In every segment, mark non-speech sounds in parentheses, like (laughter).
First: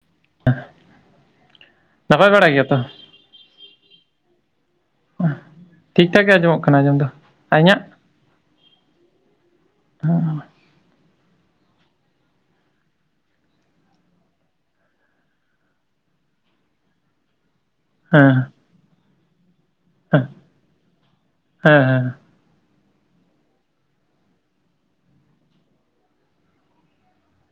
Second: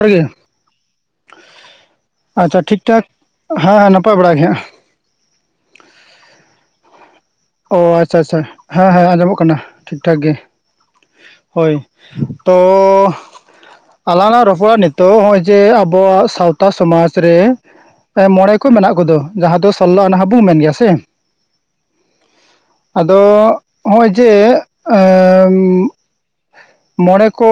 ᱡᱚᱦᱟᱨᱜ ᱜᱮ ᱱᱟᱯᱟᱭ ᱵᱟᱲᱟ ᱟᱪᱷᱟ ᱜᱮᱭᱟ ᱛᱚ? ᱴᱷᱤᱠᱼᱴᱷᱟᱠ ᱦᱮᱸ ᱦᱮᱸ ᱱᱟᱯᱟᱭ ᱵᱟᱲᱟ ᱜᱮ ᱦᱟᱸᱜ ᱴᱷᱤᱠᱼᱴᱷᱟᱠ ᱜᱮ ᱟᱸᱚᱢ ᱠᱟᱱᱟ ᱟᱸᱡᱚᱢ ᱫᱚ᱾ ᱟᱨ ᱚ ᱤᱧᱟᱹᱜ? ᱟᱪᱪᱷᱟ ᱟᱪᱪᱷᱟ ᱦᱮᱸ ᱦᱮᱸ ᱟᱸᱡᱚᱢᱚᱜ ᱠᱟᱱᱟ ᱴᱷᱤᱠ ᱴᱷᱟᱠ ᱜᱮ ᱦᱮᱸ ᱦᱳᱭ ᱛᱚᱻ ᱟᱞᱟᱝ ᱨᱚᱯᱚᱲᱼᱟ, ᱱᱤᱛᱚᱜ ᱦᱚᱸᱜ ᱚᱚᱭ ᱡᱮ ᱟᱵᱚᱣᱟᱜ ᱥᱟᱶᱛᱟ ᱥᱚᱢᱟᱡᱽ ᱨᱮ ᱢᱚᱬᱮ ᱦᱮᱸ ᱠᱚ ᱢᱮᱱᱟᱜ ᱠᱚᱫᱚ ᱡᱟᱦᱟᱸ ᱫᱚ ᱥᱞᱳᱱᱦᱵᱚ ᱢᱮᱱ ᱜᱮᱭᱟ ᱥᱮ ᱦᱮᱸ ᱦᱮᱸ᱾ ᱟᱫᱚ ᱦᱚᱸᱜᱼᱚᱭ ᱡᱮ ᱮᱸᱻ ᱢᱚᱬᱮ ᱠᱚ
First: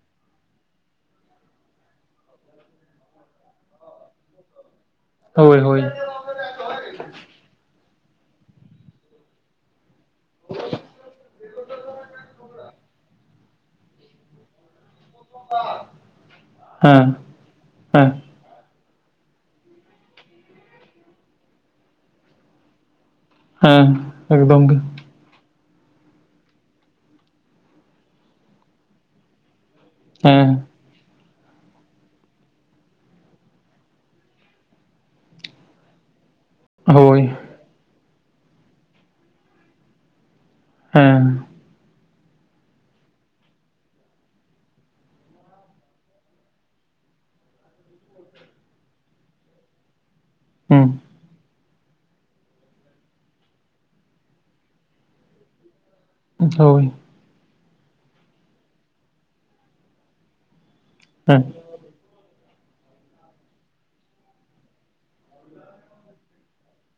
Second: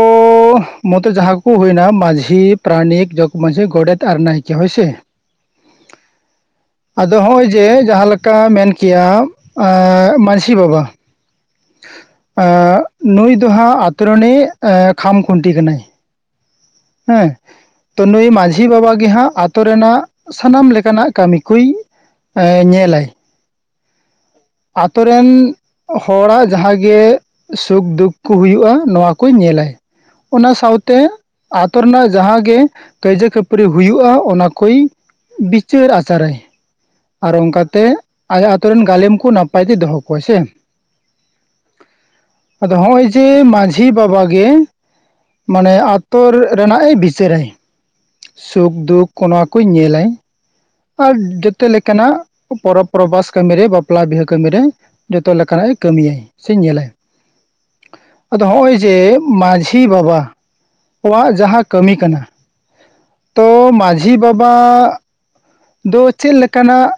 ᱢᱚᱛᱚ ᱡᱟᱦᱟᱸ ᱠᱚ ᱦᱩᱭᱱᱟ ᱢᱟᱺᱡᱷᱤ ᱯᱨᱟᱱᱤᱠ ᱡᱚᱜᱽ ᱢᱟᱺᱡᱷᱤ ᱜᱚᱰᱮᱛ ᱟᱨ ᱱᱟᱭᱠᱮ ᱡᱮ ᱦᱳᱭ ᱥᱮ ᱦᱳᱭ ᱦᱳᱭ᱾ ᱟᱫᱚ ᱦᱚᱸᱜᱼᱚᱭ ᱡᱮ ᱡᱟᱦᱟᱸᱞᱮᱠᱟ ᱢᱮᱱ ᱠᱮᱭᱟ ᱢᱟᱹᱡᱷᱤ ᱵᱟᱵᱟ᱾ ᱮᱸᱜ ᱱᱩᱭ ᱫᱚᱦᱟ ᱟᱛᱨᱟᱱᱤ ᱠᱷᱟᱢᱼᱠᱷᱩᱱᱴᱤ ᱠᱟᱱᱟᱭ᱾ ᱦᱮᱸ᱾ ᱛᱚ ᱦᱮᱸ ᱱᱩᱭ ᱢᱟᱺᱡᱷᱤ ᱵᱟᱵᱟᱟᱜ ᱜᱮ ᱦᱟᱸᱜ ᱟᱛᱳ ᱨᱮᱱᱟᱜ ᱥᱟᱱᱟᱢ ᱞᱮᱠᱟᱱᱟᱜ ᱠᱟᱹᱢᱤ ᱠᱚᱭ ᱧᱮᱞᱟᱭ᱾ ᱦᱮᱸ ᱮᱠᱫᱚᱢ ᱜᱮ ᱟᱛᱳ ᱨᱮᱱ ᱦᱚᱲᱟᱜ ᱡᱟᱦᱟᱸ ᱜᱮ ᱥᱩᱠᱫᱩᱠ ᱠᱚ ᱦᱩᱭᱩᱜᱼᱟ ᱱᱚᱣᱟ ᱠᱚᱭ ᱧᱮᱞᱟᱭ ᱦᱮᱸ ᱚᱱᱟ ᱥᱟᱶᱛᱮ ᱛᱮ ᱟᱛᱳ ᱨᱮᱱᱟᱜ ᱡᱟᱦᱟᱸ ᱜᱮ ᱠᱟᱹᱭᱡᱟᱹ ᱠᱷᱟᱹᱯᱟᱹᱨᱤ ᱦᱩᱭᱩᱜᱼᱟ ᱚᱱᱟ ᱠᱚᱭ ᱵᱤᱪᱟᱹᱨ ᱟᱪᱟᱨᱮ, ᱦᱳᱭ ᱟᱨ ᱚᱱᱠᱟᱛᱮ ᱟᱭᱟᱜ ᱟᱛᱩᱨ ᱨᱮᱱ ᱜᱟᱞᱮᱢ ᱠᱚ ᱱᱟᱯᱟᱭ ᱛᱮ ᱫᱚᱦᱚ ᱠᱚᱟᱭ ᱥᱮ ᱦᱮᱸ ᱟᱫᱚ ᱦᱚᱜᱼᱚᱭ ᱡᱮ ᱢᱟᱺᱡᱷᱤ ᱵᱟᱵᱟ ᱜᱮ ᱢᱟᱱᱮ ᱟᱛᱚᱨ ᱨᱮᱱᱟᱜᱼ ᱮ ᱵᱤᱪᱟᱹᱨᱟᱭ ᱥᱩᱠᱫᱩᱠ ᱚᱱᱟ ᱠᱩᱧ ᱧᱮᱞᱟ᱾ ᱦᱮᱸ ᱟᱨ ᱡᱚᱛᱚ ᱞᱮᱠᱟᱱᱟᱜ ᱯᱚᱨᱚᱵᱽ ᱯᱚᱨᱵᱷᱟᱥ ᱠᱟᱹᱢᱤᱨᱮ ᱵᱟᱯᱞᱟ ᱵᱤᱦᱟᱹ ᱠᱟᱹᱢᱤ ᱨᱮ ᱡᱷᱚᱛᱚ ᱞᱮᱠᱟᱱᱟᱜ ᱮ ᱠᱟᱹᱢᱤᱭᱤᱭᱟ᱾ ᱥᱮᱧ ᱦᱳᱭ ᱧᱮᱞᱟᱭ ᱟᱫᱚ ᱦᱚᱜᱼᱚᱭ ᱡᱮ ᱢᱟᱺᱡᱷᱤ ᱵᱟᱵᱟ ᱠᱚᱣᱟᱜ ᱦᱮᱸ ᱡᱟᱦᱟᱸ ᱠᱟᱹᱢᱤ ᱠᱟᱱᱟ, ᱛᱚ ᱢᱟᱺᱡᱷᱤ ᱵᱟᱵᱟ ᱫᱚ ᱪᱮᱫ ᱞᱮᱠᱟᱱᱟᱜ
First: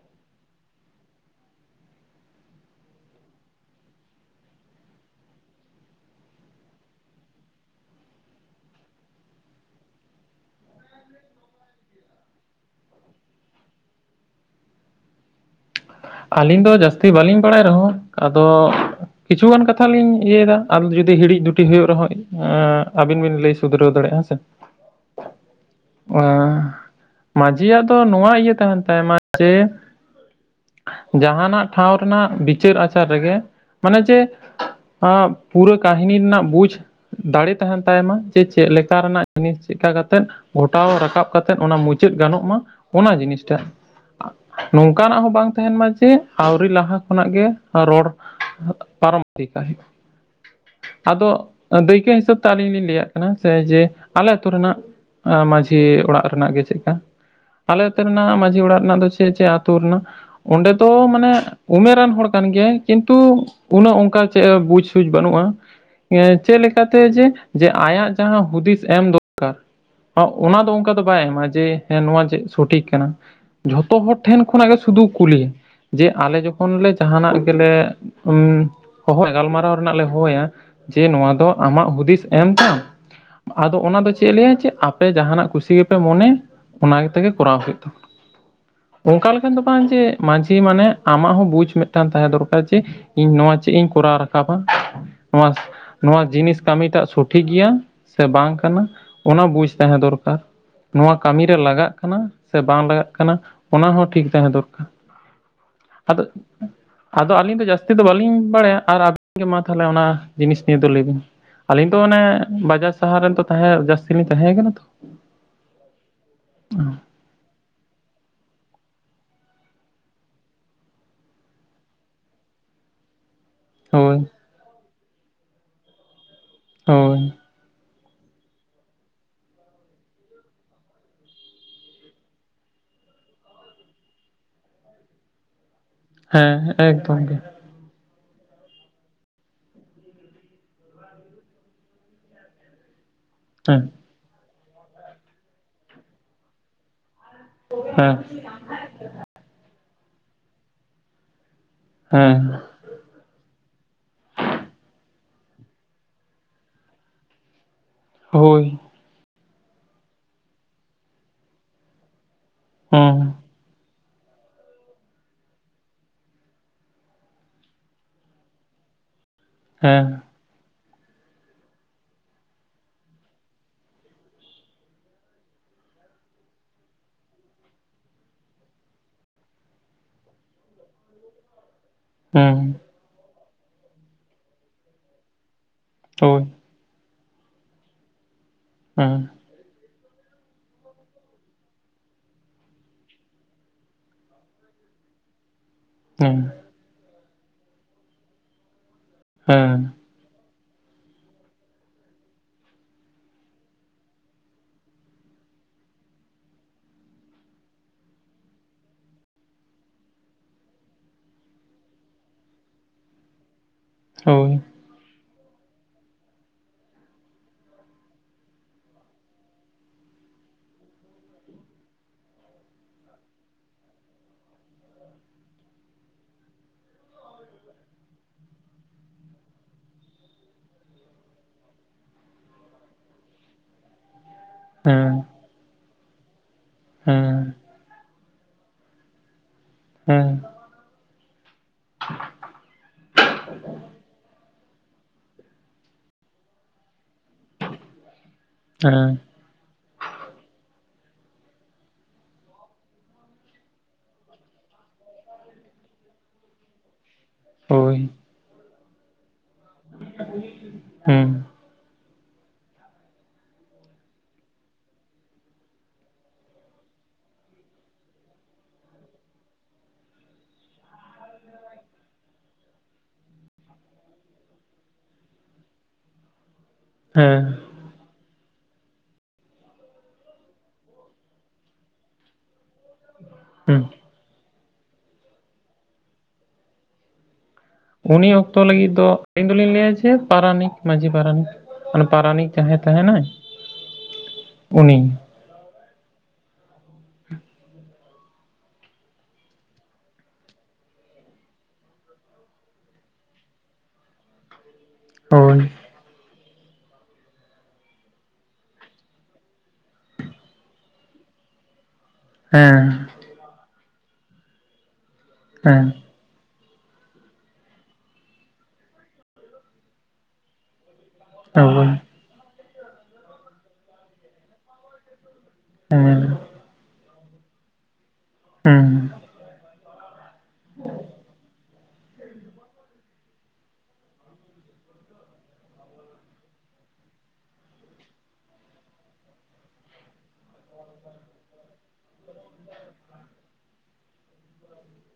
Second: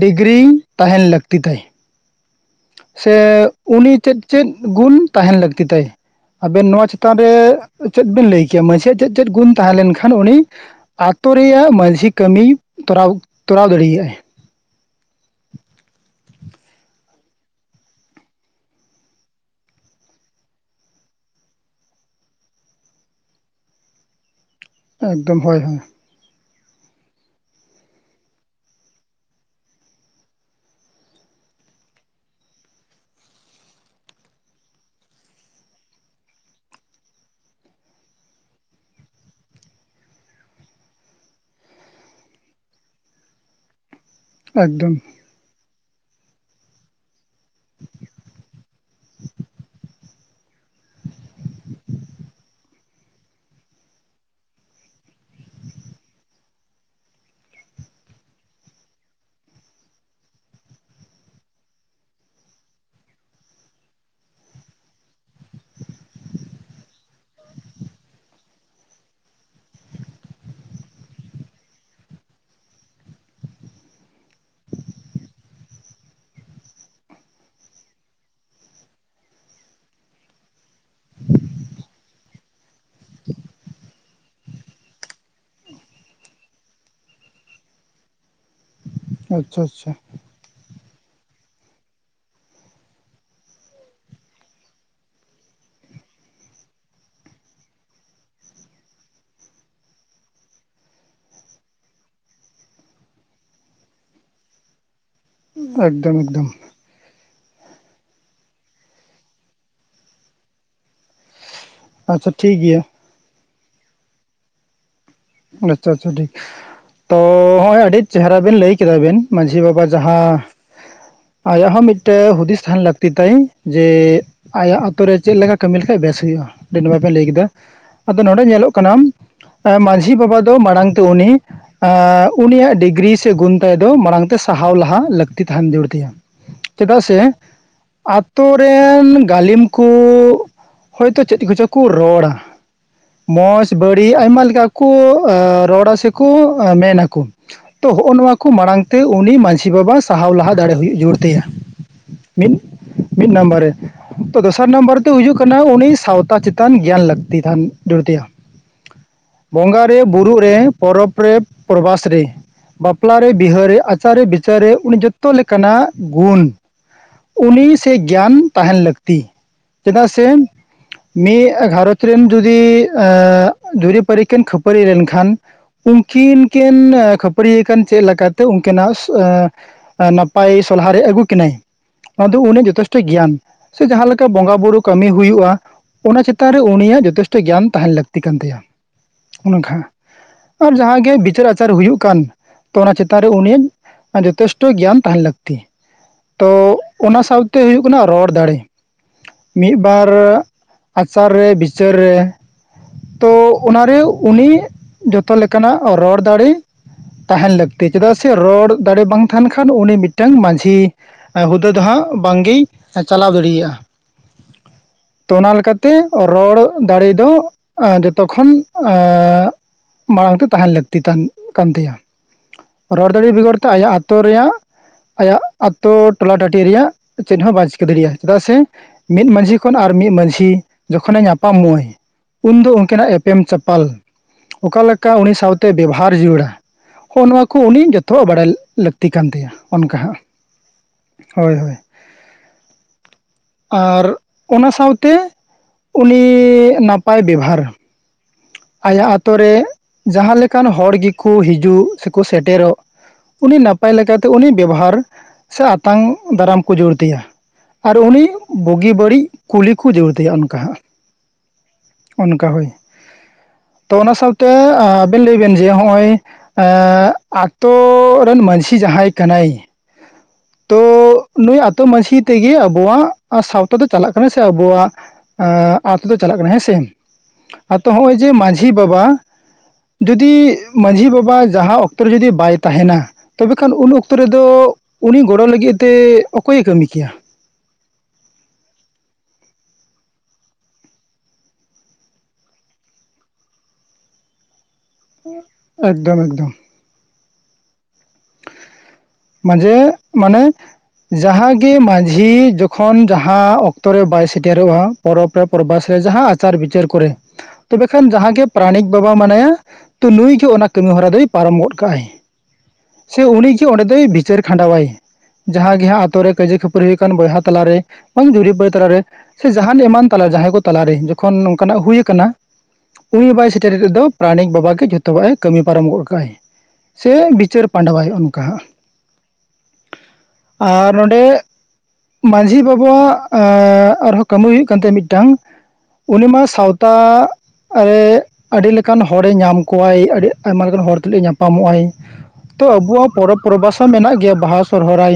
ᱰᱤᱜᱽᱨᱤ ᱛᱟᱦᱸᱮᱱ ᱞᱟᱹᱠᱛᱤ ᱛᱟᱭ? ᱥᱮ ᱩᱱᱤ ᱪᱮᱫ ᱪᱮᱫ ᱜᱩᱱ ᱛᱟᱦᱮᱱ ᱞᱟᱹᱠᱛᱤ ᱛᱟᱭᱟᱭ? ᱟᱵᱮᱱ ᱱᱚᱣᱟ ᱪᱮᱛᱟᱱ ᱨᱮ ᱪᱮᱫ ᱵᱮᱱ ᱞᱟᱹᱭ ᱠᱮᱭᱟ? ᱢᱟᱺᱡᱷᱤᱭᱟᱜ ᱪᱮᱫ ᱪᱮᱫ ᱜᱩᱱ ᱛᱟᱦᱮᱸ ᱞᱮᱱᱠᱷᱟᱱ ᱩᱱᱤ ᱟᱛᱳ ᱨᱮᱭᱟᱜ ᱢᱟᱹᱡᱷᱤ ᱠᱟᱹᱢᱤᱭ ᱛᱚᱨᱟᱣ ᱛᱚᱨᱟᱣ ᱫᱟᱲᱮᱭᱟᱜᱟᱭ᱾ ᱟᱹᱞᱤᱧ ᱫᱚ ᱡᱟᱹᱥᱛᱤ ᱵᱟᱹᱞᱤᱧ ᱵᱟᱲᱟᱭ ᱨᱮᱦᱚᱸ ᱟᱫᱚ ᱠᱤᱪᱷᱩᱜᱟᱱ ᱠᱟᱛᱷᱟ ᱞᱤᱧ ᱤᱭᱟᱹᱭᱟ ᱟᱨ ᱡᱩᱫᱤ ᱦᱤᱲᱤᱡ ᱫᱷᱩᱴᱤ ᱦᱩᱭᱩᱜ ᱨᱮᱦᱚᱸ ᱟᱵᱤᱱ ᱵᱤᱱ ᱞᱟᱹᱭ ᱥᱩᱫᱷᱨᱟᱹᱣ ᱫᱟᱲᱮᱭᱟᱜᱼᱟ ᱥᱮ? ᱮᱠᱫᱚᱢ ᱦᱳᱭ ᱦᱳᱭ, ᱚᱭ ᱢᱟᱹᱡᱤᱭᱟᱜ ᱫᱚ ᱱᱚᱣᱟ ᱤᱭᱟᱹ ᱛᱟᱦᱮᱱ ᱛᱟᱭᱢᱟ ᱡᱮ ᱡᱟᱦᱟᱱᱟᱜ ᱴᱷᱟᱶ ᱨᱮᱱᱟᱜ ᱵᱤᱪᱟᱹᱨ ᱟᱪᱟᱨ ᱨᱮᱜᱮ ᱢᱟᱱᱮ ᱡᱮ ᱟ ᱯᱩᱨᱟᱹ ᱠᱦᱤᱱᱤ ᱨᱮᱱᱟᱜ ᱵᱩᱡᱽ ᱫᱟᱲᱮ ᱛᱟᱦᱮᱱ ᱛᱟᱭᱢᱟ ᱡᱮ ᱪᱮᱫ ᱞᱮᱠᱟ ᱨᱮᱱᱟᱜ ᱡᱤᱱᱤᱥ ᱪᱮᱫᱠᱟ ᱠᱟᱛᱮᱫ ᱜᱷᱚᱴᱟᱣ ᱨᱟᱠᱟᱵ ᱠᱟᱛᱮᱫ ᱚᱱᱟ ᱢᱩᱪᱟᱹᱫ ᱜᱟᱱᱚᱜ ᱢᱟ ᱚᱱᱟ ᱡᱤᱱᱤᱥ ᱴᱷᱟᱜ᱾ ᱮᱠᱫᱚᱢ ᱱᱚᱝᱠᱟᱱᱟᱜ ᱦᱚᱸ ᱵᱟᱝ ᱛᱟᱦᱮᱱ ᱢᱟ ᱡᱮ ᱟᱹᱣᱨᱤ ᱞᱟᱦᱟ ᱠᱷᱚᱱᱟᱜ ᱜᱮ ᱨᱚᱲ ᱯᱟᱨᱚᱢ ᱤᱫᱤ ᱠᱟᱜ ᱦᱩᱭᱩᱜ-ᱟ᱾ ᱟᱫᱚ ᱫᱟᱹᱭᱠᱟᱹ ᱦᱤᱥᱟᱹᱵ ᱛᱮ ᱟᱹᱞᱤᱧ ᱞᱤᱧ ᱞᱟᱹᱭᱟᱜ ᱠᱟᱱᱟ ᱥᱮ ᱡᱮ ᱟᱞᱮ ᱟᱹᱛᱩ ᱨᱮᱱᱟᱜ ᱟ ᱢᱟᱹᱡᱷᱤ ᱚᱲᱟᱜ ᱨᱮᱱᱟᱜ ᱜᱮ ᱪᱮᱫ ᱛᱟ? ᱟᱞᱮ ᱟᱹᱛᱩ ᱨᱮᱱᱟᱜ ᱢᱟᱹᱡᱷᱤ ᱚᱲᱟᱜ ᱨᱮᱱᱟᱜ ᱫᱚ ᱪᱮᱫ ᱪᱮᱫ ᱟᱹᱛᱩ ᱨᱮᱱᱟᱜ ᱚᱸᱰᱮ ᱫᱚ ᱢᱟᱱᱮ ᱩᱢᱮᱨᱟᱱ ᱦᱚᱲ ᱠᱟᱱ ᱜᱮᱭᱟᱭ, ᱠᱤᱱᱛᱩ ᱩᱱᱟᱹᱜ ᱚᱱᱠᱟ ᱪᱮᱫ ᱵᱩᱡᱽ ᱥᱩᱡ ᱵᱟᱹᱱᱩᱜᱼᱟ᱾ ᱪᱮᱫ ᱞᱮᱠᱟᱛᱮ? ᱡᱮ ᱡᱮ ᱟᱭᱟᱜ ᱡᱟᱦᱟᱸ ᱦᱩᱫᱤᱥ ᱮᱢ ᱫᱚᱨᱠᱟᱨ ᱚᱱᱟ ᱫᱚ ᱚᱱᱠᱟ ᱫᱚ ᱵᱟᱭ ᱮᱢᱟ, ᱡᱮ ᱦᱮᱸ ᱱᱚᱣᱟ ᱪᱮᱫ ᱥᱚᱴᱷᱤᱠ ᱠᱟᱱᱟ? ᱡᱷᱚᱛᱚ ᱦᱚᱲ ᱴᱷᱮᱱ ᱠᱷᱚᱱᱟᱜ ᱜᱮ ᱥᱩᱫᱩ- ᱠᱩᱞᱞᱤ ᱡᱮ ᱟᱞᱮ ᱡᱚᱠᱷᱚᱱ ᱞᱮ ᱡᱟᱦᱟᱱᱟᱜ ᱜᱮᱞᱮ (unintelligible) ᱦᱚᱦᱚ ᱜᱟᱞᱢᱟᱨᱟᱣ ᱨᱮᱱᱟᱜ ᱞᱮ ᱦᱚᱦᱚᱭᱟ ᱡᱮ ᱱᱚᱣᱟ ᱫᱚ ᱟᱢᱟᱜ ᱦᱩᱫᱤᱥ ᱮᱢ ᱛᱟᱢ᱾ ᱟᱫᱚ ᱚᱱᱟ ᱫᱚ ᱪᱮᱫ ᱞᱟᱹᱭᱟ ᱡᱮ ᱟᱯᱮ ᱡᱟᱦᱟᱱᱟᱜ ᱠᱩᱥᱤ ᱜᱮᱯᱮ ᱢᱚᱱᱮ ᱚᱱᱟ ᱛᱮᱜᱮ ᱠᱚᱨᱟᱣ ᱦᱩᱭᱩᱜ ᱛᱟᱢᱟ, ᱚᱱᱠᱟ ᱞᱮᱠᱟᱱ ᱟᱪᱪᱷᱟ ᱫᱚ ᱵᱟᱝ᱾ ᱟᱪᱪᱷᱟ ᱢᱟᱹᱡᱷᱤ ᱢᱟᱱᱮ ᱟᱢᱟᱜ ᱦᱚᱸ ᱵᱩᱡᱽ ᱢᱤᱫᱴᱟᱝ ᱛᱟᱦᱮᱸ ᱫᱚᱨᱠᱟᱨ ᱡᱮ ᱤᱧ ᱱᱚᱣᱟ ᱪᱮᱫ ᱤᱧ ᱠᱚᱨᱟᱣ ᱨᱟᱠᱟᱵᱟ? ᱱᱚᱣᱟ ᱱᱚᱣᱟ ᱡᱤᱱᱤᱥ ᱠᱟᱹᱢᱤᱴᱟᱜ ᱥᱚᱴᱷᱤᱠ ᱜᱮᱭᱟ ᱥᱮ ᱵᱟᱝ ᱠᱟᱱᱟ ᱚᱱᱟ ᱵᱩᱡᱽ ᱛᱟᱦᱮᱸ ᱫᱚᱨᱠᱟᱨ᱾ ᱱᱚᱣᱟ ᱠᱟᱹᱢᱤᱨᱮ ᱞᱟᱜᱟᱜ ᱠᱟᱱᱟ ᱥᱮ ᱵᱟᱝ ᱞᱟᱜᱟᱜ ᱠᱟᱱᱟ ᱚᱱᱟ ᱦᱚᱸ ᱴᱷᱤᱠ ᱛᱟᱦᱮᱸ ᱫᱚᱨᱠᱟᱨ᱾ ᱮᱠᱫᱚᱢ ᱟᱫᱚ ᱮᱠᱫᱚᱢ, ᱟᱫᱚ ᱟᱹᱞᱤᱧ ᱫᱚ ᱡᱟᱹᱥᱛᱤ ᱫᱚ ᱵᱟᱹᱞᱤᱧ ᱵᱟᱲᱟᱭᱟ ᱟᱨ ᱟᱹᱵᱤᱱ ᱜᱮ ᱢᱟ ᱛᱟᱦᱚᱞᱮ ᱚᱱᱟ ᱡᱤᱱᱤᱥ ᱱᱤᱭᱟᱹᱮ ᱫᱚ ᱞᱟᱹᱭ ᱵᱤᱱ ᱟᱞᱤᱧ ᱫᱚ ᱚᱱᱮ ᱟᱪᱪᱷᱟ ᱴᱷᱤᱠ ᱜᱮᱭᱟ ᱵᱟᱡᱟᱨ ᱥᱟᱦᱟᱨ ᱨᱮᱱ ᱛᱚ ᱛᱟᱦᱮᱸ ᱡᱟᱹᱥᱛᱤ ᱞᱤᱧ ᱛᱟᱦᱮᱸ ᱠᱟᱱᱟ ᱛᱚ ᱟᱪᱷᱟ ᱟᱪᱷᱟ ᱴᱷᱤᱠ ᱛᱚ ᱦᱚᱸᱜᱼᱚᱭ ᱟᱹᱰᱤ ᱪᱮᱦᱨᱟ ᱵᱤᱱ ᱞᱟᱹᱭ ᱠᱮᱫᱟ ᱵᱤᱱ᱾ ᱢᱟᱹᱡᱷᱤ ᱵᱟᱵᱟ ᱡᱟᱦᱟᱸ ᱟᱭᱟᱜ ᱦᱚᱸ ᱢᱤᱫᱴᱮᱱ ᱦᱩᱫᱤᱥ ᱛᱟᱦᱮᱱ ᱞᱟᱹᱠᱛᱤ ᱛᱟᱭ᱾ ᱡᱮ ᱦᱳᱭ ᱟᱭᱟᱜ ᱟᱹᱛᱩᱨᱮ ᱪᱮᱫ ᱞᱮᱠᱟ ᱠᱟᱹᱢᱤ ᱞᱮᱠᱷᱟᱡ ᱵᱮᱥ ᱦᱩᱭᱩᱜᱼᱟ? ᱟᱹᱰᱤ ᱱᱟᱯᱟᱭ ᱯᱮ ᱦᱳᱭ ᱞᱟᱹᱭ ᱠᱮᱫᱟ᱾ ᱟᱫᱚ ᱱᱚᱰᱮ ᱧᱮᱞᱚᱜ ᱠᱟᱱᱟᱢ, ᱢᱟᱺᱡᱷᱤ ᱵᱟᱵᱟ ᱫᱚ ᱢᱟᱲᱟᱝ ᱛᱮ ᱩᱱᱤ ᱟᱜ ᱩᱱᱤᱭᱟᱜ ᱰᱤᱜᱨᱤ ᱥᱮ ᱜᱩᱱ ᱛᱟᱭ ᱫᱚ ᱢᱟᱲᱟᱝ ᱛᱮ ᱥᱟᱦᱟᱣ ᱞᱟᱦᱟ ᱞᱟᱹᱠᱛᱤ ᱛᱟᱦᱮᱱ ᱡᱩᱨ ᱛᱤᱭᱟ᱾ ᱦᱮᱸ ᱪᱮᱫᱟᱜ ᱥᱮ ᱮᱠᱫᱚᱢ ᱜᱮ ᱟᱛᱳ ᱨᱮᱱ ᱜᱟᱹᱞᱤᱢ ᱠᱚ ᱦᱚᱭᱛᱚ ᱪᱮᱫ ᱠᱚᱪᱚ ᱠᱚ ᱨᱚᱲᱟ? ᱢᱚᱸᱡᱽ ᱦᱮᱸ ᱵᱟᱹᱲᱤᱡ ᱟᱭᱢᱟ ᱞᱮᱠᱟ ᱠᱚ ᱨᱚᱲᱟ ᱥᱮᱠᱚ ᱢᱮᱱᱟᱠᱚ ᱛᱚ ᱦᱮᱸ ᱦᱚᱜᱼᱚᱭ ᱱᱚᱣᱟ ᱠᱚ ᱢᱟᱲᱟᱝᱛᱮ ᱩᱱᱤ ᱢᱟᱹᱡᱷᱤ ᱵᱟᱵᱟ ᱥᱟᱦᱟᱣ ᱞᱟᱦᱟ ᱫᱟᱲᱮ ᱦᱩᱭᱩᱜ ᱡᱩᱨ ᱛᱟᱭᱟ᱾ ᱦᱮᱸ ᱢᱤᱫ ᱢᱤᱫ ᱱᱟᱢᱵᱟᱨ ᱨᱮ ᱛᱚ ᱫᱚᱥᱟᱨ ᱱᱟᱢᱵᱟᱨ ᱛᱮᱭ ᱦᱩᱭᱩᱜ ᱠᱟᱱᱟ ᱩᱱᱤ ᱥᱟᱶᱛᱟ ᱪᱮᱛᱟᱱ ᱜᱮᱭᱟᱱ ᱞᱟᱹᱠᱛᱤᱟᱱ ᱡᱩᱨᱫᱤᱭᱟ᱾ ᱦᱳᱭ, ᱵᱚᱸᱜᱟ ᱨᱮ ᱵᱩᱨᱩᱜ ᱨᱮ ᱯᱚᱨᱚᱵᱽ ᱨᱮ ᱯᱨᱚᱨᱵᱷᱟᱥ ᱨᱮ ᱵᱟᱯᱞᱟᱮ ᱵᱤᱦᱟᱹᱨᱮ ᱟᱪᱟᱨᱮ ᱵᱤᱪᱟᱹᱨᱮ ᱩᱱᱤ ᱡᱚᱛᱚ ᱞᱮᱠᱟᱱᱟᱜ ᱜᱩᱱ ᱩᱱᱤ ᱥᱮ ᱜᱮᱭᱟᱱ ᱛᱟᱦᱮᱱ ᱞᱟᱹᱠᱛᱤ ᱪᱮᱫᱟᱜ ᱥᱮ ᱢᱤᱫ ᱜᱷᱟᱨᱚᱸᱡᱽ ᱨᱮᱱ ᱡᱚᱫᱤ ᱮᱸ ᱡᱚᱫᱤ ᱠᱷᱟᱹᱯᱟᱹᱨᱤ ᱠᱤᱱ ᱠᱷᱟᱹᱯᱟᱹᱨᱤ ᱞᱮᱱᱠᱷᱟᱱ ᱾ ᱩᱱᱠᱤᱱ ᱠᱤᱱ ᱠᱷᱟᱹᱯᱟᱹᱨᱤᱭᱟᱹᱠᱟᱱ ᱪᱮᱫ ᱞᱮᱠᱟᱛᱮ ᱩᱱᱠᱤᱟᱜ ᱾ ᱱᱟᱯᱟᱭ ᱥᱚᱞᱦᱟᱨᱮ ᱟᱹᱜᱩ ᱠᱤᱱᱟᱭ ᱾ ᱟ ᱫᱚ ᱩᱱᱤᱭᱟᱜ ᱡᱚᱛᱷᱮᱥᱴᱚ ᱜᱮᱭᱟᱱ ᱥᱮ ᱡᱟᱦᱟᱸᱞᱮ ᱞᱮᱠᱟ ᱵᱚᱸᱜᱟ ᱵᱩᱨᱩᱳ ᱠᱟᱹᱢᱤ ᱦᱩᱭᱩᱜ-ᱟ᱾ ᱚᱱᱟ ᱪᱮᱛᱟᱱ ᱨᱮ ᱩᱱᱤᱭᱟᱜ ᱡᱚᱛᱷᱮᱥᱴᱚ ᱜᱮᱭ ᱛᱟᱦᱮᱱ ᱞᱟᱹᱠᱛᱤ ᱠᱟᱱ ᱛᱟᱭᱟ ᱾ ᱦᱮᱸ ᱚᱱᱠᱷᱟ ᱟᱨ ᱡᱟᱦᱟᱸᱜᱮ ᱵᱤᱪᱟᱹᱨ ᱟᱪᱟᱨ ᱦᱩᱭᱩᱜ ᱠᱟᱱ ᱛᱚ ᱚᱱᱟ ᱪᱮᱛᱟᱱ ᱨᱮ ᱩᱱᱤᱭᱟᱜ ᱡᱚᱛᱷᱮᱥᱴᱚ ᱜᱮᱭᱟᱱ ᱛᱟᱦᱮᱱ ᱞᱟᱹᱠᱛᱤ ᱾ ᱛᱤ ᱛᱚ ᱚᱱᱟ ᱥᱟᱶᱛᱮ ᱦᱩᱭᱩᱜ ᱠᱟᱱᱟ ᱨᱚᱲ ᱫᱟᱲᱮ ᱾ ᱢᱤᱫ ᱵᱟᱨ ᱟᱪᱟᱨ ᱨᱮ ᱵᱤᱪᱟᱹᱨ ᱨᱮ ᱛᱚ ᱚᱱᱟᱨᱮ ᱩᱱᱤ ᱡᱚᱛᱚ ᱞᱮᱠᱟᱱᱟᱜ ᱨᱚᱲ ᱫᱟᱲᱮ ᱛᱟᱦᱮᱱ ᱞᱟᱹᱠᱛᱤ ᱪᱮᱫᱟᱜ ᱥᱮ ᱨᱚᱲ ᱫᱟᱲᱮ ᱵᱟᱝ ᱛᱟᱦᱮᱱ ᱠᱷᱟᱱ ᱩᱱᱤ ᱢᱤᱫᱴᱟᱝ ᱢᱟᱺᱡᱷᱤ ᱦᱩᱫᱟᱹ ᱫᱚ ᱦᱟᱸᱜ ᱵᱟᱝᱜᱤ ᱪᱟᱞᱟᱣ ᱫᱟᱲᱮᱭᱟᱜ-ᱟ᱾ ᱦᱳᱭ ᱛᱚ ᱚᱱᱟ ᱞᱮᱠᱟᱛᱮ ᱨᱚᱲ ᱫᱟᱲᱮ ᱫᱚ ᱚᱸ ᱛᱚᱠᱷᱚᱱ ᱢᱟᱲᱟᱝ ᱛᱮ ᱛᱟᱦᱮᱱ ᱞᱟᱹᱠᱛᱤ ᱠᱟᱱ ᱛᱟᱭᱟ ᱾ ᱨᱚᱲ ᱫᱟᱲᱮ ᱵᱮᱜᱚᱨ ᱛᱮ ᱟᱭᱟᱜ ᱟᱛᱳ ᱨᱮᱭᱟᱜ᱾ ᱟᱭᱟᱜ ᱟᱛᱳ ᱴᱚᱞᱟ ᱴᱟᱴᱤ ᱨᱮᱭᱟᱜ ᱪᱮᱫ ᱦᱚᱸ ᱵᱟᱭ ᱪᱤᱠᱟᱹ ᱫᱟᱲᱮᱭᱟᱜᱼᱟ ᱪᱮᱫᱟᱜ ᱥᱮ ᱢᱤᱫ ᱢᱟᱺᱡᱷᱤ ᱠᱷᱚᱱ ᱟᱨ ᱢᱤᱫ ᱢᱟᱺᱡᱷᱤ ᱡᱚᱠᱷᱚᱱᱮ ᱧᱟᱯᱟᱢ ᱢᱚᱭ ᱩᱱᱫᱚ ᱾ ᱩᱱᱠᱤᱱᱟᱜ ᱮᱯᱮᱢ ᱪᱟᱯᱟᱞ ᱚᱠᱟᱮᱠᱟ ᱩᱱᱤ ᱥᱟᱶᱛᱮ ᱵᱮᱵᱟᱨ ᱡᱤᱭᱟᱹᱲᱟ ᱾ ᱦᱚᱜᱼᱚ ᱱᱚᱣᱟ ᱠᱚ ᱩᱱᱤ ᱡᱚᱛᱚᱣᱟᱜ ᱵᱟᱲᱟᱭ ᱞᱟᱹᱠᱛᱤ ᱠᱟᱱ ᱛᱟᱭᱟ ᱚᱱᱠᱟ ᱦᱟᱸᱜ ᱦᱮᱸ ᱦᱳᱭ ᱦᱳᱭ ᱟᱨ ᱚᱱᱟ ᱥᱟᱶᱛᱮ ᱩᱱᱤ ᱱᱟᱯᱟᱭ ᱵᱮᱵᱽᱦᱟᱨᱟ ᱟᱭᱟᱜ ᱟᱛᱳ ᱨᱮ ᱡᱟᱦᱟᱸ ᱞᱮᱠᱟᱱ ᱦᱚᱲ ᱜᱮᱠᱚ ᱦᱤᱡᱩᱜ ᱥᱮᱠᱚ ᱥᱮᱴᱮᱨᱚᱜ ᱩᱱᱤ ᱱᱟᱯᱟᱭ ᱞᱮᱠᱟᱛᱮ ᱩᱱᱤ ᱵᱮᱵᱚᱦᱟᱨ ᱥᱮ ᱟᱛᱟᱝ ᱫᱟᱨᱟᱢ ᱠᱚ ᱡᱳᱹᱲ ᱛᱟᱭᱟ ᱾ ᱟᱨ ᱦᱳᱭ, ᱩᱱᱤ ᱵᱩᱜᱤ ᱵᱟᱹᱲᱤᱡ ᱠᱩᱞᱤ ᱠᱚ ᱡᱳᱹᱲ ᱛᱟᱭᱟ ᱚᱱᱠᱟ ᱦᱟᱸᱜ ᱾ ᱦᱩᱸ, ᱚᱱᱠᱟ ᱦᱳᱭ ᱾ ᱛᱚ ᱚᱱᱟ ᱥᱟᱶᱛᱮ ᱟᱵᱮᱱ ᱞᱟᱹᱭ ᱵᱮᱱ ᱡᱮ ᱱᱚᱜ-ᱚᱭ ᱾ ᱮ ᱟᱛᱳ ᱨᱮᱱ ᱢᱟᱺᱡᱷᱤ ᱡᱟᱦᱟᱸᱭ ᱠᱟᱱᱟᱭ ᱾ ᱛᱚ ᱱᱩᱭ ᱟᱛᱳ ᱢᱟᱺᱡᱷᱤ ᱛᱮᱜᱮ ᱟᱵᱚᱣᱟᱜ ᱥᱟᱶᱛᱟ ᱫᱚ ᱪᱟᱞᱟᱜ ᱠᱟᱱᱟ ᱥᱮ ᱟᱵᱚᱣᱟᱜ ᱟᱛᱳ ᱫᱚ ᱪᱟᱞᱟᱜ ᱠᱟᱱᱟ ᱦᱮᱸ ᱥᱮ ᱦᱮᱸ ᱟᱫᱚ ᱱᱚᱜᱼᱚᱭ ᱡᱮ ᱢᱟᱺᱡᱷᱤ ᱵᱟᱵᱟ ᱡᱩᱫᱤ ᱢᱟᱺᱡᱷᱤ ᱵᱟᱵᱟ ᱡᱟᱦᱟᱸ ᱚᱠᱛᱚ ᱨᱮ ᱡᱩᱫᱤ ᱵᱟᱭ ᱛᱟᱦᱮᱱᱟ ᱾ ᱛᱚᱵᱮᱠᱷᱟᱱ ᱩᱱ ᱦᱩᱸ᱾ ᱚᱠᱛᱚ ᱨᱮᱫᱚ ᱩᱱᱤ ᱜᱚᱲᱚ ᱞᱟᱹᱜᱤᱫ ᱛᱮ ᱚᱠᱚᱭᱮ ᱠᱟᱹᱢᱤ ᱠᱮᱭᱟ ᱩᱱᱤ ᱚᱠᱛᱚ ᱞᱟᱹᱜᱤᱫ ᱫᱚ ᱟᱹᱞᱤᱧ ᱫᱚᱞᱤᱧ ᱞᱟᱹᱭ ᱟ ᱡᱮ ᱯᱟᱨᱟᱱᱤᱠ ᱢᱟᱺᱡᱷᱤ ᱯᱟᱨᱟᱱᱤᱠ ᱾ ᱯᱟᱨᱟᱱᱤᱠ ᱡᱟᱦᱟᱸᱭ ᱛᱟᱦᱮᱱᱟᱭ ᱩᱱᱤ ᱮᱠᱫᱚᱢ ᱮᱠᱫᱚᱢ ᱢᱟᱡᱮ ᱢᱟᱱᱮ ᱡᱟᱦᱟᱸᱜᱮ ᱢᱟᱺᱡᱷᱤ ᱡᱚᱠᱷᱚᱱ ᱡᱟᱦᱟᱸ ᱚᱠᱛᱚ ᱨᱮ ᱵᱟᱭ ᱥᱮᱴᱮᱨᱚᱜᱼᱟ ᱾ ᱯᱚᱨᱚᱵᱽ ᱨᱮ ᱦᱳᱭ, ᱯᱚᱨᱵᱷᱟᱥ ᱨᱮ ᱡᱟᱦᱟᱸ ᱟᱪᱟᱨ ᱵᱤᱪᱟᱹᱨ ᱠᱚᱨᱮ, ᱛᱚᱵᱮ ᱠᱷᱟᱱ ᱡᱟᱦᱟᱸᱜ ᱜᱮ ᱯᱟᱨᱟᱱᱤᱠ ᱵᱟᱵᱟ ᱢᱱᱟᱭᱟ᱾ ᱛᱚ ᱱᱩᱭ ᱜᱮ ᱚᱱᱟ ᱠᱟᱹᱢᱤ ᱦᱚᱨᱟ ᱫᱚᱭ ᱯᱟᱨᱚᱢ ᱜᱚᱫ ᱠᱟᱜᱟᱭ ᱾ ᱦᱮᱸ ᱥᱮ ᱩᱱᱤᱜᱮ ᱚᱸᱰᱮ ᱫᱚᱭ ᱵᱤᱪᱟᱹᱨ ᱠᱷᱟᱸᱰᱟᱣᱟᱭ ᱡᱟᱦᱟᱸ ᱦᱮᱸ, ᱜᱮ ᱦᱟᱸᱜ ᱟᱛᱳ ᱨᱮ ᱠᱟᱹᱡᱟᱹ ᱠᱷᱟᱹᱯ ᱾ ᱠᱷᱟᱯᱟᱨᱤ ᱟᱠᱟᱱ ᱵᱚᱭᱦᱟ ᱛᱟᱞᱟᱨᱮ ᱵᱟᱝ ᱡᱩᱨᱤ ᱛᱟᱞᱟᱨᱮ ᱥᱮ ᱡᱟᱦᱟᱱ ᱮᱢᱟᱱ ᱛᱟᱞᱟᱨ ᱡᱟᱦᱟᱸᱭ ᱠᱚ ᱛᱟᱞᱟᱨᱮ ᱠᱷᱚᱱ ᱱᱟᱝᱠᱟᱱ ᱟᱜ ᱦᱳᱭ, ᱦᱩᱭ ᱠᱟᱱᱟ ᱩᱱᱤ ᱵᱟᱭ ᱥᱮᱴᱮᱨᱮᱫ ᱫᱚ ᱯᱨᱟᱨᱟᱱᱤᱠ ᱵᱟᱵᱟ ᱜᱮ ᱡᱚᱛᱚ ᱛᱚᱵᱟᱜᱮ ᱠᱟᱹᱢᱤ ᱯᱟᱨᱚᱢ ᱜᱚᱫ ᱠᱟᱜ ᱦᱮᱸ, ᱟᱭ ᱥᱮ ᱵᱤᱪᱟᱹᱨ ᱯᱟᱸᱰᱟᱣᱟᱭ ᱚᱱᱠᱟ (inaudible) ᱟᱨ ᱱᱚᱸᱰᱮ ᱢᱟᱺᱡᱷᱤ ᱵᱟᱵᱟᱣᱟᱜ ᱟᱨᱦᱚᱸ ᱠᱟᱹᱢᱤ ᱦᱩᱭᱩᱜ ᱠᱟᱱ ᱛᱟᱭᱫ ᱢᱤᱫᱴᱟᱝ ᱩᱱᱤ ᱢᱟ ᱥᱟᱶᱛᱟ ᱨᱮ ᱟᱹᱰᱤ ᱞᱮᱠᱟᱱ ᱦᱚᱲᱮ ᱧᱟᱢ ᱠᱚᱣᱟᱭ ᱟᱹᱰᱤ ᱟᱭᱢᱟ ᱞᱮᱠᱟᱱ ᱦᱚᱲ ᱛᱩᱞᱩᱡ ᱮ ᱧᱟᱯᱟᱢᱚᱜ ᱟᱭ ᱛᱚ ᱟᱵᱚᱣᱟᱜ ᱯᱚᱨᱚᱵᱽ ᱯᱚᱨᱵᱷᱟᱥ ᱦᱚᱸ ᱢᱮᱱᱟᱜ ᱜᱮᱭᱟ ᱵᱟᱦᱟ ᱥᱚᱨᱚᱨᱟᱭ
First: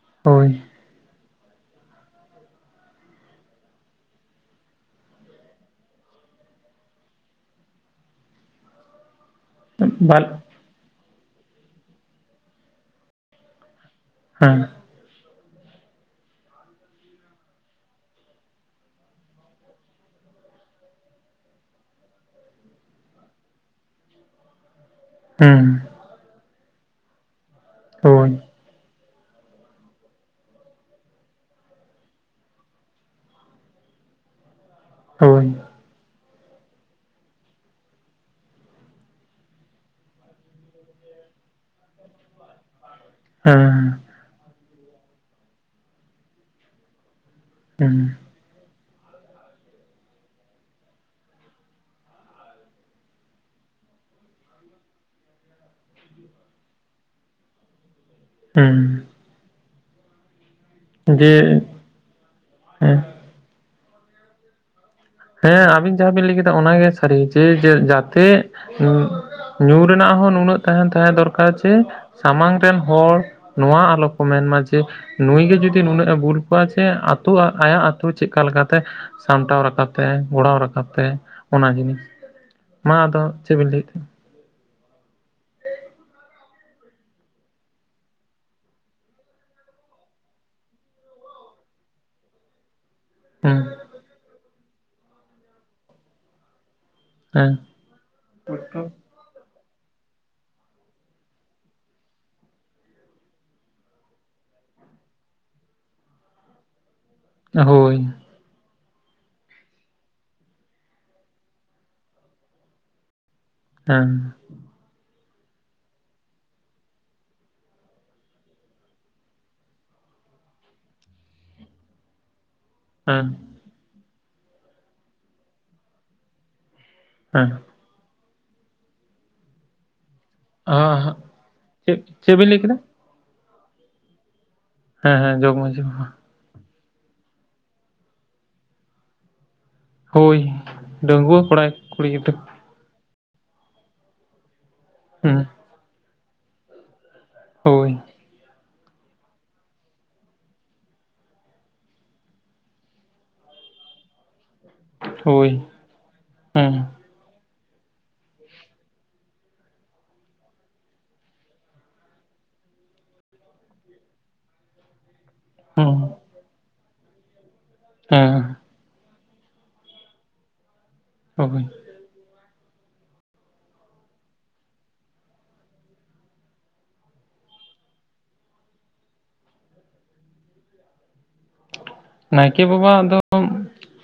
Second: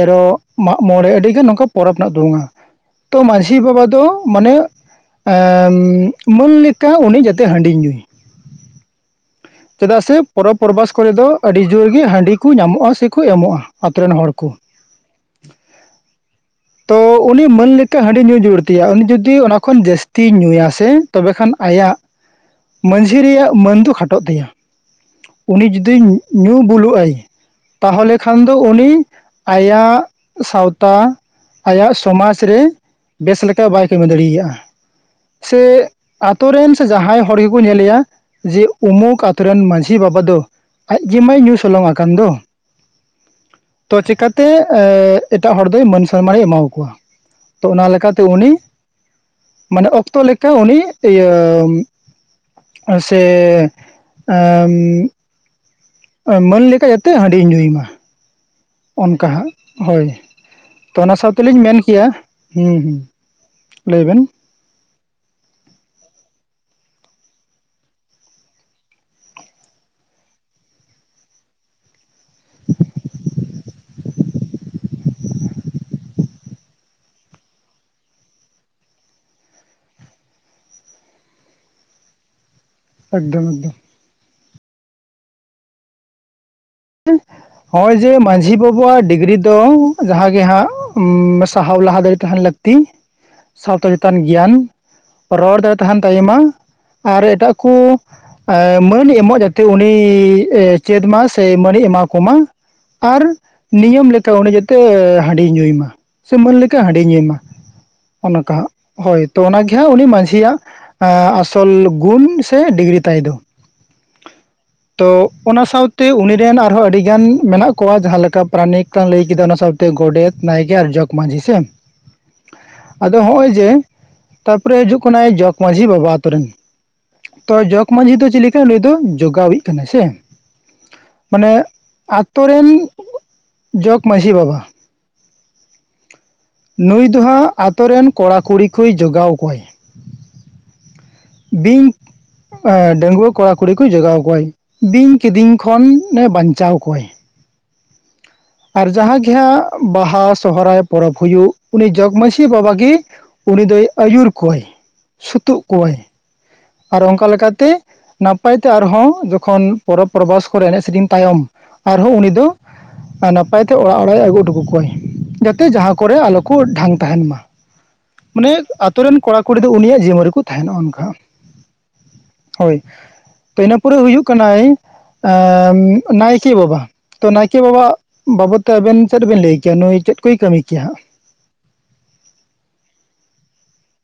ᱮᱨᱚᱜ ᱦᱳᱭ, ᱢᱟᱜ ᱢᱚᱬᱮ ᱟᱹᱰᱤᱜᱟᱱ ᱱᱚᱝᱠᱟ ᱯᱚᱨᱚᱵᱽ ᱢᱮᱱᱟᱜ ᱛᱟᱵᱩᱱᱼᱟ ᱛᱚ ᱢᱟᱺᱡᱷᱤ ᱵᱟᱵᱟ ᱫᱚ ᱢᱟᱱᱮ ᱢᱟᱹᱱ ᱞᱮᱠᱟ ᱩᱱᱤ ᱡᱟᱛᱮ ᱦᱟᱺᱰᱤ ᱧᱩᱭ ᱪᱮᱫᱟᱜ ᱥᱮ ᱵᱟᱞ ᱯᱚᱨᱚᱵᱽ ᱯᱚᱨᱚᱵᱟᱥ ᱠᱚᱨᱮ ᱫᱚ ᱟᱹᱰᱤ ᱡᱳᱨ ᱜᱮ ᱦᱟᱺᱰᱤ ᱠᱚ ᱧᱟᱢᱚᱜᱼᱟ ᱥᱮᱠᱚ ᱮᱢᱚᱜᱼᱟ ᱟᱛᱳ ᱨᱮᱱ ᱦᱚᱲ ᱠᱳ ᱦᱮᱸ, (inaudible) ᱛᱚ ᱩᱱᱤ ᱢᱟᱹᱱ ᱞᱮᱠᱟ ᱦᱟᱺᱰᱤ ᱧᱩ ᱡᱩᱲᱛᱤᱭᱟ ᱩᱱᱤ ᱡᱩᱫᱤ ᱚᱱᱟ ᱠᱷᱚᱱ ᱡᱟᱹᱥᱛᱤ ᱧᱩᱭᱟ ᱥᱮ ᱛᱚᱵᱮ ᱠᱷᱟᱱ ᱟᱭᱟᱜ ᱢᱟᱺᱡᱷᱤ ᱨᱮᱭᱟᱜ ᱢᱟᱹᱱ ᱫᱚ ᱠᱷᱟᱴᱚᱜ ᱛᱟᱭᱟ ᱩᱱᱤ ᱦᱩᱸ, ᱡᱩᱫᱤ ᱧᱩ ᱵᱩᱞᱩᱜᱼ ᱟᱭ ᱛᱟᱦᱚᱞᱮ ᱦᱳᱭ, ᱠᱷᱟᱱ ᱫᱚ ᱩᱱᱤ ᱟᱭᱟᱜ ᱥᱟᱶᱛᱟ ᱟᱭᱟᱜ ᱥᱚᱢᱟᱡ ᱨᱮ ᱵᱮᱥ ᱞᱮᱠᱟ ᱵᱟᱭ ᱠᱟᱹᱢᱤ ᱫᱟᱲᱮᱭᱟᱜᱼᱟ ᱦᱳᱭ, ᱥᱮ ᱟᱛᱳ ᱨᱮᱱ ᱥᱮ ᱡᱟᱦᱟᱸᱭ ᱦᱚᱲ ᱜᱮᱠᱚ ᱧᱮᱞᱮᱭᱟ ᱡᱮ ᱩᱢᱩᱠ ᱟᱛᱳ ᱨᱮᱱ ᱢᱟᱺᱡᱷᱤ ᱵᱟᱵᱟ ᱫᱚ ᱟᱡ ᱜᱮ ᱢᱟᱭ ᱧᱩ ᱥᱚᱞᱚᱝ ᱟᱠᱟᱱ ᱫᱚ (inaudible) ᱦᱮᱸ ᱛᱚ ᱪᱮᱠᱟᱛᱮ ᱮᱴᱟᱜ ᱦᱚᱲ ᱫᱚᱭ ᱢᱟᱹᱱ ᱥᱚᱱᱢᱟᱱᱮ ᱮᱢᱟᱣᱟᱠᱚᱣᱟ ᱛᱚ ᱚᱱᱟ ᱦᱩᱸ, ᱞᱮᱠᱟᱛᱮ ᱩᱱᱤ ᱢᱟᱱᱮ ᱚᱠᱛᱚ ᱞᱮᱠᱟ ᱩᱱᱤ ᱤᱭᱟᱹ ᱥᱮ (unintelligible) ᱢᱟᱹᱱ ᱞᱮᱠᱟ ᱡᱟᱛᱮ ᱦᱟᱺᱰᱤᱭ ᱧᱩᱭ ᱢᱟ ᱦᱮᱸ ᱚᱱᱠᱟ ᱦᱟᱸᱜ ᱦᱳᱭ ᱛᱚ ᱚᱱᱟ ᱡᱮ ᱥᱟᱶᱛᱮᱞᱤᱧ ᱢᱮᱱ ᱠᱮᱭᱟ ᱦᱩ ᱦᱩ ᱦᱮᱸ ᱞᱟᱹᱭ ᱵᱮᱱ ᱦᱮᱸ ᱟᱵᱤᱱ ᱡᱟᱦᱟᱸ ᱵᱤᱱ ᱞᱟᱹᱭ ᱠᱮᱫᱟ ᱚᱱᱟᱜᱮ ᱥᱟᱹᱨᱤ ᱡᱮ ᱡᱟᱛᱮ ᱧᱩ ᱨᱮᱱᱟᱜ ᱦᱚᱸ ᱱᱩᱱᱟᱹᱜ ᱛᱟᱦᱮᱱ ᱛᱟᱦᱮᱸ ᱫᱚᱨᱠᱟᱨ ᱡᱮ ᱥᱟᱢᱟᱝ ᱨᱮᱱ ᱦᱚᱲ ᱱᱚᱣᱟ ᱟᱞᱚ ᱢᱮᱱᱢᱟ ᱡᱮ ᱱᱩᱭ ᱜᱮ ᱡᱩᱫᱤ ᱱᱩᱱᱟᱹᱜ ᱮ ᱵᱩᱞ ᱠᱚᱣᱟᱜ ᱟ ᱡᱮ ᱟᱛᱳ ᱟᱭᱟᱜ ᱟᱛᱳ ᱪᱤᱠᱟ ᱞᱮᱠᱟᱛᱮ ᱥᱟᱢᱴᱟᱣ ᱨᱟᱠᱟᱵ ᱛᱮ ᱜᱚᱲᱟᱣ ᱨᱟᱠᱟᱵ ᱛᱮ ᱚᱱᱟ ᱡᱤᱱᱤᱥ ᱢᱟ ᱟᱫᱚ ᱮᱠᱫᱚᱢ ᱪᱮᱫ ᱵᱤᱱ ᱮᱠᱫᱚᱢ ᱞᱟᱹᱭᱮᱫ ᱛᱟᱦᱮᱸᱱᱟ ᱦᱮᱸ (inaudible) ᱱᱚᱜᱚᱭ ᱡᱮ ᱢᱟᱺᱡᱷᱤ ᱵᱟᱵᱩᱟᱜ ᱰᱤᱜᱽᱨᱤ ᱫᱚ ᱡᱟᱦᱟᱸᱜᱮ ᱦᱟᱸᱜ ᱥᱟᱦᱟᱣ ᱞᱟᱦᱟ ᱫᱟᱲᱮ ᱛᱟᱦᱮᱱ ᱞᱟᱹᱠᱛᱤ ᱦᱮᱸ ᱥᱟᱶᱛᱟ ᱪᱮᱛᱟᱱ ᱜᱮᱭᱟᱱ ᱨᱚᱲ ᱫᱟᱲᱮ ᱛᱟᱦᱮᱱ ᱛᱟᱭᱢᱟ ᱟᱨ ᱮᱴᱟᱜ ᱠᱚ ᱢᱟᱹᱱ ᱮᱢᱚᱜ ᱡᱟᱛᱮ ᱩᱱᱤ ᱪᱮᱫ ᱢᱟᱭ ᱥᱮ ᱢᱟᱹᱱᱤ ᱮᱢᱟ ᱠᱚᱢᱟ ᱟᱨ ᱱᱤᱭᱚᱢ ᱞᱮᱠᱟ ᱩᱱᱤ ᱡᱟᱛᱮ ᱦᱟᱺᱰᱤ ᱧᱩᱭ ᱢᱟ ᱥᱮ ᱢᱟᱹᱱ ᱞᱮᱠᱟ ᱦᱟᱺᱰᱤ ᱧᱩᱭ ᱢᱟ ᱦᱳᱭ ᱚᱱᱠᱟ ᱦᱟᱜ ᱦᱳᱭ ᱛᱚ ᱚᱱᱟᱜᱮ ᱩᱱᱤ ᱢᱟᱺᱡᱷᱤᱭᱟᱜ ᱟᱥᱚᱞ ᱜᱩᱱ ᱥᱮ ᱰᱤᱜᱽᱨᱤ ᱛᱟᱭ ᱫᱚ (unintelligible) ᱛᱚ ᱚᱱᱟ ᱥᱟᱶ ᱛᱮ ᱩᱱ ᱨᱮᱱ ᱟᱨᱦᱚᱸ ᱟᱹᱰᱤ ᱜᱟᱱ ᱢᱮᱱᱟᱜ ᱠᱚᱣᱟ ᱡᱟᱦᱟᱸ ᱞᱮᱠᱟ ᱯᱨᱟᱱᱤᱠ ᱞᱟᱝ ᱞᱟᱹᱭ ᱠᱮᱫᱟ ᱚᱱᱟ ᱥᱟᱶᱛᱮ ᱜᱚᱰᱮᱛ ᱱᱟᱭᱠᱮ ᱟᱨ ᱡᱚᱠ ᱢᱟᱺᱡᱷᱤ ᱥᱮ ᱟᱫᱚ ᱦᱮᱸ ᱦᱚᱜ ᱚᱭ ᱡᱮ ᱛᱟᱯᱚᱨᱮ ᱦᱤᱡᱩᱜ ᱠᱟᱱᱟᱭ ᱡᱚᱜᱽ ᱢᱟᱹᱡᱷᱤ ᱵᱟᱵᱟ ᱟᱛᱳᱨᱮᱱ ᱦᱮᱸ ᱛᱚ ᱡᱚᱠ ᱢᱺᱡᱷᱤ ᱫᱚ ᱪᱤᱞᱤᱠᱟ ᱱᱩᱭ ᱫᱚ ᱡᱚᱜᱟᱣᱤᱜ ᱠᱟᱱᱟᱭ ᱥᱮ ᱟ ᱦᱟᱜ ᱢᱟᱱᱮ ᱟᱛᱳ ᱨᱮᱱ ᱡᱚᱜᱽ ᱢᱟᱺᱡᱷᱤ ᱵᱟᱵᱟ ᱦᱮᱸ ᱦᱮᱸ ᱡᱚᱜᱽ ᱢᱟᱹᱡᱷᱤ ᱵᱟᱵᱟ ᱱᱩᱭ ᱫᱚ ᱦᱟᱸᱜ ᱟᱛᱳ ᱨᱮᱱ ᱠᱚᱲᱟ ᱠᱩᱲᱤ ᱠᱚᱭ ᱡᱚᱜᱟᱣ ᱠᱚᱣᱟᱭ ᱦᱚᱭ ᱰᱟᱺᱜᱩᱣᱟᱹ ᱠᱚᱲᱟ ᱵᱤᱧ ᱠᱩᱲᱤ ᱜᱤᱫᱽᱨᱟᱹ ᱰᱟᱺᱜᱩᱣᱟᱹ ᱠᱚᱲᱟ ᱠᱩᱲᱤ ᱠᱚ ᱡᱚᱜᱟᱣ ᱠᱚᱣᱟᱭ, ᱵᱤᱧ ᱦᱩᱸ ᱠᱤᱫᱤᱧ ᱠᱷᱚᱱ ᱮ ᱵᱟᱧᱪᱟᱣ ᱠᱚᱣᱟᱭ ᱾ ᱦᱚᱭ ᱟᱨ ᱡᱟᱦᱟᱸ ᱜᱮ ᱦᱟᱸᱜ ᱵᱟᱦᱟ ᱥᱚᱦᱨᱟᱭ ᱯᱚᱨᱚᱵᱽ ᱦᱩᱭᱩᱜ, ᱩᱱᱤ ᱡᱚᱜᱽ ᱢᱟᱹᱡᱷᱤ ᱵᱟᱵᱟ ᱜᱤ ᱩᱱᱤ ᱫᱚᱭ ᱟᱹᱭᱩᱨ ᱠᱚᱣᱟᱭ ᱥᱩᱛᱩᱜ ᱦᱳᱭ ᱠᱚᱣᱟᱭ ᱦᱮᱸ ᱟᱨ ᱚᱱᱠᱟ ᱞᱮᱠᱟᱛᱮ ᱛᱮ ᱟᱨᱦᱚᱸ ᱡᱚᱠᱷᱚᱱ, ᱯᱚᱨᱚᱵᱽ ᱯᱚᱨ ᱵᱟᱥ ᱠᱚᱨᱮ, ᱮᱱᱮᱡ ᱥᱮᱨᱮᱧ ᱛᱟᱭᱚᱢ ᱟᱨᱦᱚᱸ ᱩᱱᱤ ᱫᱚ ᱟᱨ ᱱᱟᱯᱟᱭ ᱛᱮ ᱚᱲᱟᱜ ᱚᱲᱟᱜ ᱮ ᱟᱹᱜᱩ ᱚᱴᱚ ᱠᱟ ᱠᱚᱣᱟᱭ ᱾ ᱡᱟᱛᱮ ᱡᱟᱦᱟᱸ ᱦᱩᱸ ᱠᱚᱨᱮ ᱟᱞᱚ ᱠᱚ ᱰᱷᱟᱝ ᱛᱟᱦᱮᱱ ᱢᱟ ᱢᱟᱱᱮ ᱦᱮᱸ ᱟᱹᱛᱩ ᱨᱮᱱ ᱠᱚᱲᱟ ᱠᱩᱲᱤ ᱫᱚ ᱩᱱᱤᱭᱟᱜ ᱡᱤᱢᱢᱟᱹ ᱨᱮᱠᱚ ᱛᱟᱦᱮᱱᱟ ᱚᱱᱠᱟ ᱾ (inaudible) ᱦᱚᱭ ᱛᱚ ᱤᱱᱟᱹ ᱯᱚᱨᱮ ᱦᱩᱭᱩᱜ ᱠᱟᱱᱟᱭ, ᱱᱟᱭᱠᱮ ᱵᱟᱵᱟ ᱱᱟᱭᱠᱮ ᱵᱟᱵᱟ ᱵᱟᱵᱚᱫ ᱛᱮ ᱟᱵᱮᱱ ᱪᱮᱫ ᱵᱮᱱ ᱞᱟᱹᱭ ᱠᱮᱭᱟ? ᱱᱩᱭ ᱪᱮᱫ ᱠᱚᱭ ᱠᱟᱹᱢᱤ ᱠᱮᱭᱟ ᱦᱟᱸᱜ ᱱᱟᱭᱠᱮ ᱵᱟᱵᱟ ᱟᱜ ᱫᱚ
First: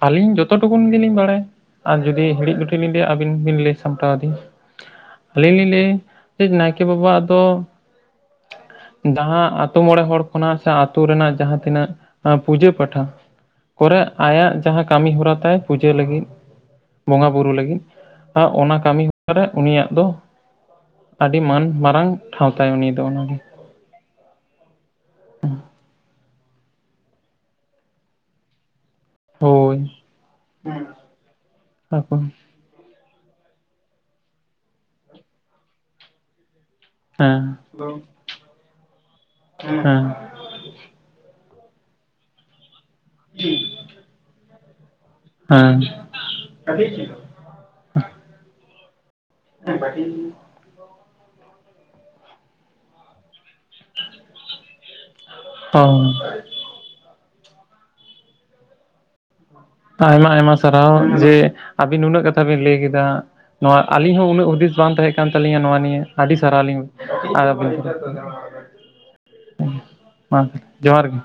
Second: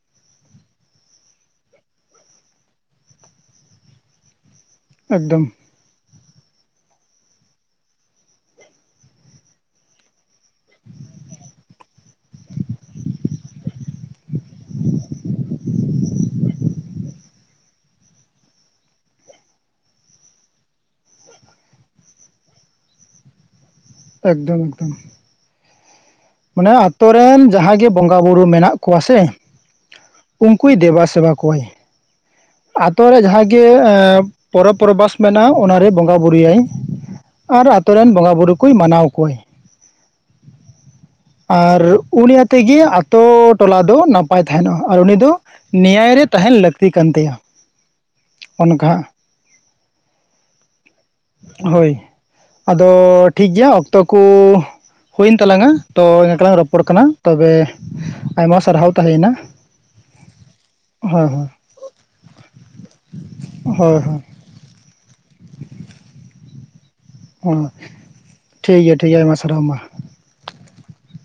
ᱟᱹᱞᱤᱧ ᱡᱚᱛᱚ ᱴᱩᱠᱩᱱ ᱜᱮ ᱞᱤᱧ ᱵᱟᱲᱟᱭᱟ ᱟᱨ ᱡᱩᱫᱤ ᱦᱤᱲᱤᱡ ᱜᱚᱷᱴᱤᱡ ᱞᱤᱧ ᱞᱟᱹᱭᱟ, ᱟᱹᱵᱤᱱ ᱵᱤᱱ ᱞᱟᱹᱭ ᱥᱟᱢᱴᱟᱣ ᱟᱹᱫᱤᱧ ᱮᱠᱫᱚᱢ ᱟᱹᱞᱤᱧ ᱞᱤᱧ ᱞᱟᱹᱭ ᱪᱮ ᱱᱟᱭᱠᱮ ᱵᱟᱵᱟ ᱟᱫᱚ ᱫᱟᱦᱟᱸᱜ ᱟᱛᱳ ᱢᱚᱬᱮ ᱦᱚᱲ ᱠᱷᱚᱱᱟᱜ ᱥᱮ ᱟᱛᱳ ᱨᱮᱱᱟᱜ ᱡᱟᱦᱟᱸ ᱛᱤᱱᱟᱹᱜ ᱡᱟᱹ ᱯᱟᱴᱷᱟ ᱠᱚᱨᱮ ᱟᱭᱟᱜ ᱡᱟᱸᱦᱟ ᱠᱟᱹᱢᱤ ᱦᱚᱨᱟ ᱛᱟᱭ ᱯᱩᱡᱟᱹ ᱞᱟᱹᱜᱤᱫ ᱾ ᱵᱚᱸᱜᱟ ᱵᱩᱨᱩ ᱞᱟᱹᱜᱤᱫ, ᱚᱱᱟ ᱠᱟᱹᱢᱤ ᱦᱚᱨᱟ ᱨᱮ ᱩᱱᱤᱭᱟᱜ ᱫᱚ ᱟᱹᱰᱤ ᱢᱟᱹᱱ ᱢᱟᱨᱟᱝ ᱴᱷᱟᱶ ᱛᱟᱭ ᱩᱱᱤ ᱫᱚ ᱚᱱᱟ ᱜᱮ ᱮᱠᱫᱚᱢ ᱮᱠᱫᱚᱢ ᱾ ᱱᱚᱣᱟ ᱟᱛᱳ ᱨᱮᱱ ᱡᱟᱦᱟᱸ ᱜᱮ ᱵᱚᱸᱜᱟ ᱵᱩᱨᱩ ᱢᱮᱱᱟᱜ ᱠᱚᱣᱟ ᱥᱮ ᱦᱳᱭ ᱩᱱᱠᱩᱭ ᱫᱮᱵᱟ ᱥᱮᱵᱟ ᱠᱚᱣᱟᱭ᱾ (inaudible) ᱟᱛᱳ ᱨᱮ ᱡᱟᱦᱟᱸᱜᱮ ᱯᱚᱨᱚᱵᱽ ᱯᱚᱨᱵᱷᱟᱥ ᱢᱮᱱᱟᱜ ᱚᱱᱟᱨᱮ ᱵᱚᱸᱜᱟ ᱵᱨᱩᱭᱟᱭ ᱾ ᱦᱮᱸ ᱟᱨ ᱟᱛᱳ ᱨᱮᱱ ᱵᱚᱸᱜᱟ-ᱵᱩᱨᱩ ᱠᱚᱭ ᱢᱟᱱᱟᱣ ᱠᱚᱣᱟᱭ ᱦᱮᱸ ᱾ ᱟᱨ ᱩᱱᱤ ᱟᱛᱮᱜ ᱜᱮ ᱟᱛᱳ ᱴᱚᱞᱟ ᱫᱚ ᱱᱟᱯᱟᱭ ᱛᱟᱦᱮᱱᱟ ᱟᱨ ᱩᱱᱤ ᱫᱚ ᱦᱮᱸ ᱱᱮᱭᱟᱭ ᱨᱮ ᱛᱟᱦᱮᱱ ᱞᱟᱹᱠᱛᱤ ᱠᱟᱱ ᱛᱟᱭᱟ ᱾ (inaudible) ᱚᱱᱠᱟ (unintelligible) ᱦᱚᱭ ᱟᱫᱚ ᱴᱷᱤᱠ ᱜᱮᱭᱟ ᱚᱠᱛᱚ ᱠᱚᱻ ᱦᱩᱭ ᱮᱱ ᱛᱟᱞᱟᱝᱟ, ᱛᱚ ᱚ ᱮᱱᱠᱟ ᱞᱟᱝ ᱨᱚᱯᱚᱲ ᱠᱟᱱᱟ, ᱛᱚᱵᱮ ᱟᱭᱢᱟ ᱥᱟᱨᱦᱟᱣ ᱛᱟᱦᱮᱸ ᱮᱱᱟ ᱾ ᱟᱭᱢᱟ ᱟᱭᱢᱟ ᱥᱟᱨᱦᱟᱣ ᱡᱮ, ᱟᱹᱵᱤᱱ ᱩᱱᱟᱹᱜ ᱠᱟᱛᱷᱟ ᱵᱤᱱ ᱞᱟᱹᱭ ᱠᱮᱫᱟ ᱾ ᱱᱚᱣᱟ ᱦᱳᱭ ᱟᱹᱞᱤᱧ ᱦᱚᱸ ᱩᱱᱟᱹᱜ ᱦᱩᱫᱤᱥ ᱵᱟᱝ ᱛᱟᱦᱮᱸ ᱠᱟᱱ ᱛᱟᱹᱞᱤᱧᱟ, ᱱᱚᱣᱟ ᱱᱤᱭᱟᱹ ᱟᱹᱰᱤ ᱥᱟᱨᱦᱟᱣ ᱟᱹᱞᱤᱧ ᱦᱳᱭ ᱴᱷᱤᱠ ᱜᱮᱭᱟ ᱴᱷᱤᱠ ᱜᱮᱭᱟ ᱟᱭᱢᱟ ᱥᱟᱨᱦᱟᱣ ᱢᱟ (unintelligible) ᱡᱚᱦᱟᱨ ᱜᱮ